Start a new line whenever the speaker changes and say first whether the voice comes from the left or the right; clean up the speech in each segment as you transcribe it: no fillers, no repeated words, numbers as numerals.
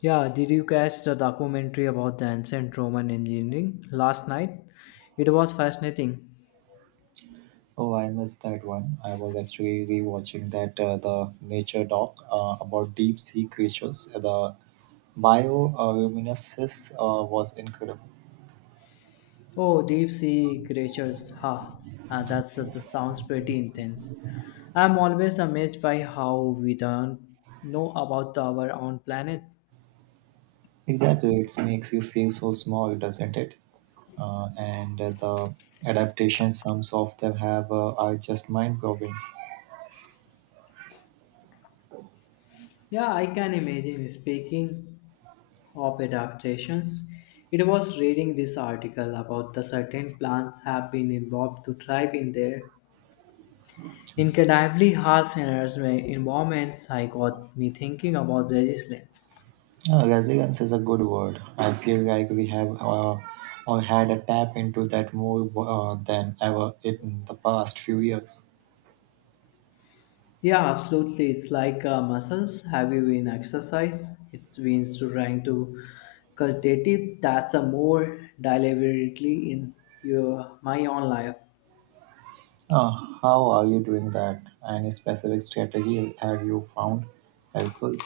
left: Yeah, did you catch the documentary about the ancient Roman engineering last night? It was fascinating.
right: Oh, I missed that one. I was actually rewatching that the nature doc about deep sea creatures. The bioluminescence was incredible.
left: Oh, deep sea creatures, ha! Ah, that sounds pretty intense. I'm always amazed by how we don't know about our own planet.
right: Exactly, it makes you feel so small, doesn't it? And The adaptations some of them have are just mind-blowing.
left: Yeah, I can imagine. Speaking of adaptations, it was reading this article about the certain plants have been involved to thrive in there Incredibly harsh and harassment environments I got me thinking about resilience.
right: Resilience is a good word. I feel like we have or had a tap into that more than ever in the past few years.
left: Yeah, absolutely. It's like muscles. Have you been exercise? It's been to trying to cultivate it. That's a more deliberately in your my own life.
right: Uh, how are you doing that? Any specific strategy have you found helpful?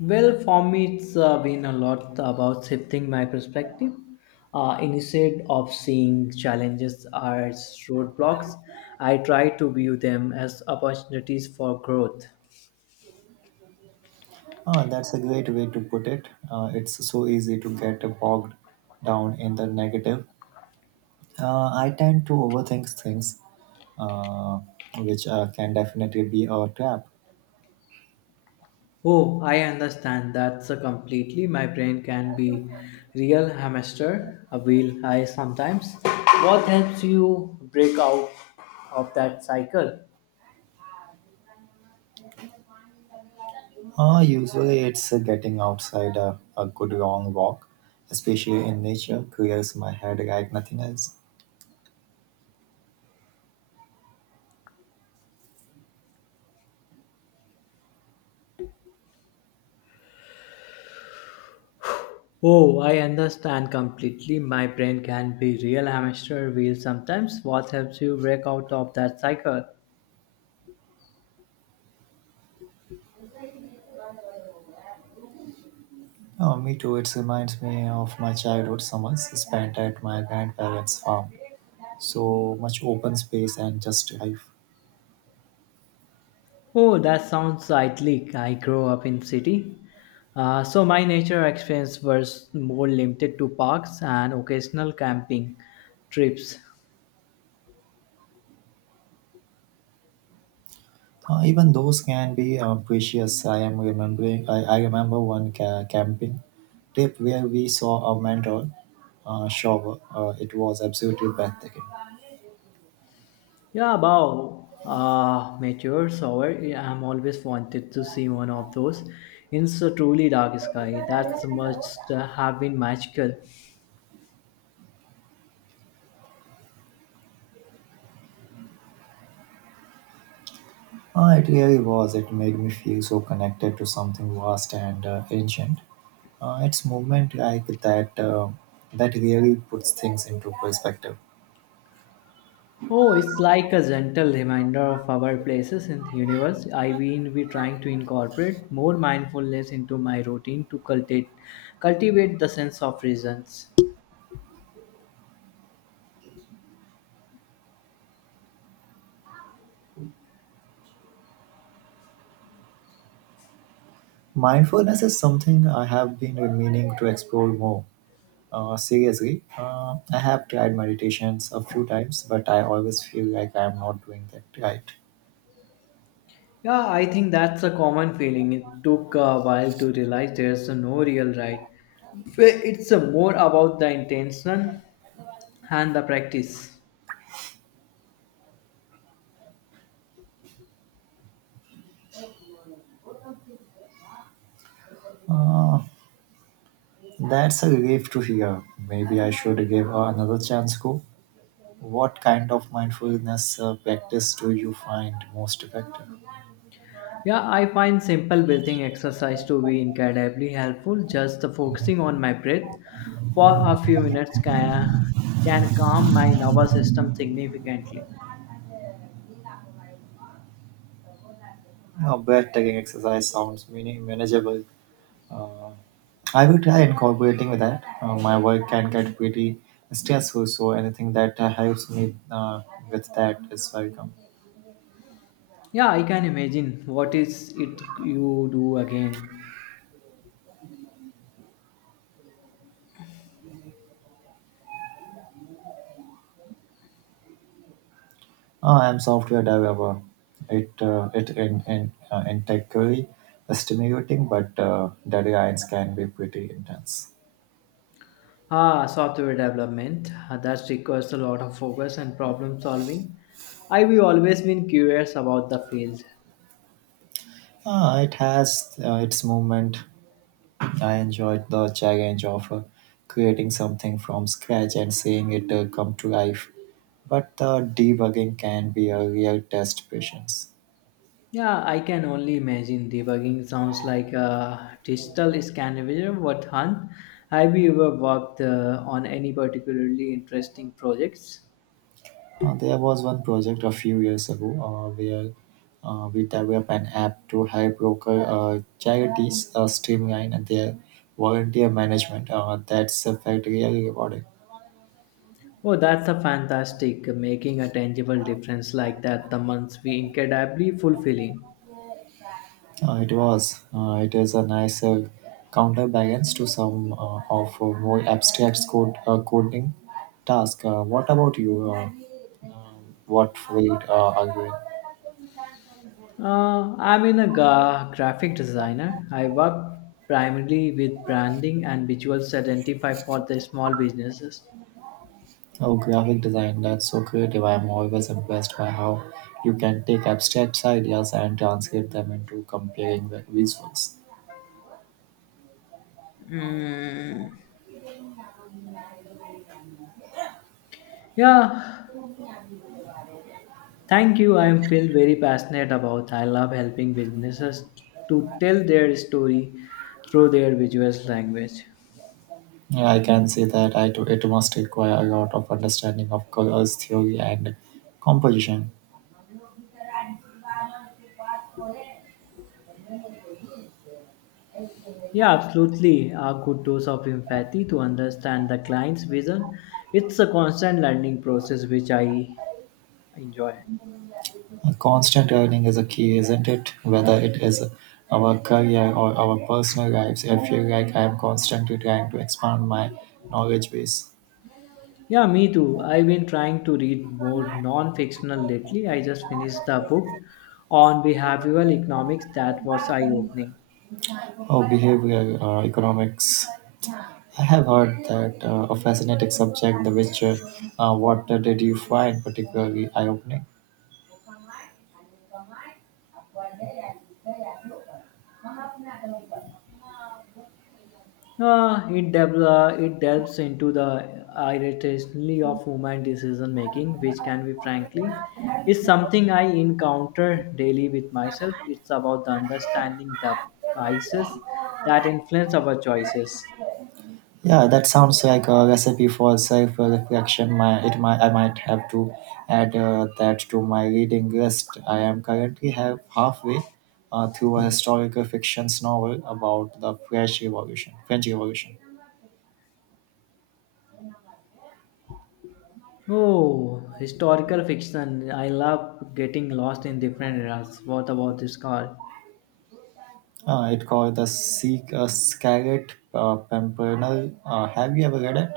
left: Well, for me, it's been a lot about shifting my perspective. Instead of seeing challenges as roadblocks, I try to view them as opportunities for growth.
right: That's a great way to put it. It's so easy to get bogged down in the negative. I tend to overthink things, uh, which can definitely be a trap.
left: Oh, I understand. That's a completely. My brain can be real hamster a wheel. I sometimes. What helps you break out of that cycle?
right: Usually, it's getting outside a good long walk, especially in nature, clears my head like nothing else.
left: Oh, I understand completely. My brain can be real hamster wheel sometimes. What helps you break out of that cycle?
right: Oh, me too. It reminds me of my childhood summers spent at my grandparents' farm. So much open space and just life.
left: Oh, that sounds idyllic. I grew up in city. So my nature experience was more limited to parks and occasional camping trips.
right: Even those can be precious. I am remembering. I remember one camping trip where we saw a mantle shower. It was absolutely breathtaking.
left: Yeah, wow. Mature. Shower. I'm always wanted to see one of those. It's a truly dark sky. That must have been magical.
right: It really was. It made me feel so connected to something vast and ancient. It's movement like that that really puts things into perspective.
left: Oh, it's like a gentle reminder of our places in universe. I will be trying to incorporate more mindfulness into my routine to cultivate the sense of presence.
right: Mindfulness is something I have been meaning to explore more. Seriously, I have tried meditations a few times, but I always feel like I am not doing that right.
left: Yeah, I think that's a common feeling. It took a while to realize there's no real right. It's more about the intention and the practice.
right: Uh, that's a relief to hear. Maybe I should give another chance go. What kind of mindfulness practice do you find most effective?
left: Yeah, I find simple breathing exercise to be incredibly helpful. Just the focusing on my breath for a few minutes can calm my nervous system significantly.
right: No, breathtaking exercise sounds meaning manageable. Uh, I will try incorporating with that. My work can get pretty stressful, so anything that helps me with that is welcome.
left: Yeah, I can imagine. What is it you do again?
right: I'm software developer. It it in intellectually stimulating, but deadlines can be pretty intense.
left: Ah, software development. Ah, that requires a lot of focus and problem solving. I've always been curious about the field.
right: It has its movement. I enjoyed the challenge of creating something from scratch and seeing it come to life. But the debugging can be a real test patience.
left: Yeah, I can only imagine debugging sounds like a digital Scandinavian what hunt. Have you ever worked on any particularly interesting projects?
right: There was one project a few years ago where we developed an app to help local charities streamline their volunteer management. That's felt really rewarding.
left: Oh, that's a fantastic making a tangible difference like that. The months be incredibly fulfilling.
right: It was. It is a nice counterbalance to some of more abstract code coding task. What about you? What field are you in?
left: I'm in a graphic designer. I work primarily with branding and visuals identify for the small businesses.
right: Oh, graphic design, that's so creative. I'm always impressed by how you can take abstract ideas and translate them into compelling visuals.
left: Yeah, thank you. I am feel very passionate about. I love helping businesses to tell their story through their visual language.
right: Yeah, I can see that I do, it must require a lot of understanding of colors, theory, and composition.
left: Yeah, absolutely. A good dose of empathy to understand the client's vision. It's a constant learning process which I enjoy.
right: A constant learning is a key, isn't it? Whether it is our career or our personal lives, I feel like I'm constantly trying to expand my knowledge base.
left: Yeah, me too. I've been trying to read more non-fictional lately. I just finished the book on behavioral economics that was eye-opening.
right: Oh, behavioral economics. I have heard that a fascinating subject. What did you find particularly eye-opening?
left: It delves into the irrationality of human decision making, which can be frankly is something I encounter daily with myself. It's about the understanding the biases that influence our choices.
right: Yeah, that sounds like a recipe for self-reflection. I might have to add that to my reading list. I am currently have halfway through a historical fiction novel about the French Revolution. French Revolution.
left: Oh, historical fiction. I love getting lost in different eras. What about this called?
right: It called the Seek Scarlet Pimpernel. Have you ever read it?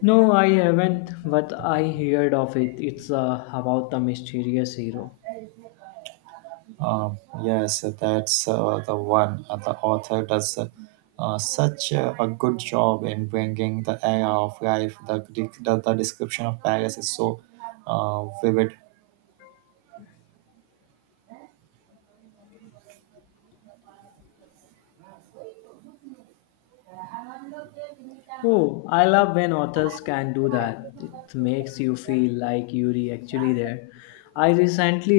left: No, I haven't, but I heard of it. It's about the mysterious hero.
right: Yes, that's the one. The author does such a good job in bringing the era of life. The description of Paris is so vivid
left: Oh, I love when authors can do that. It makes you feel like you're actually there. I recently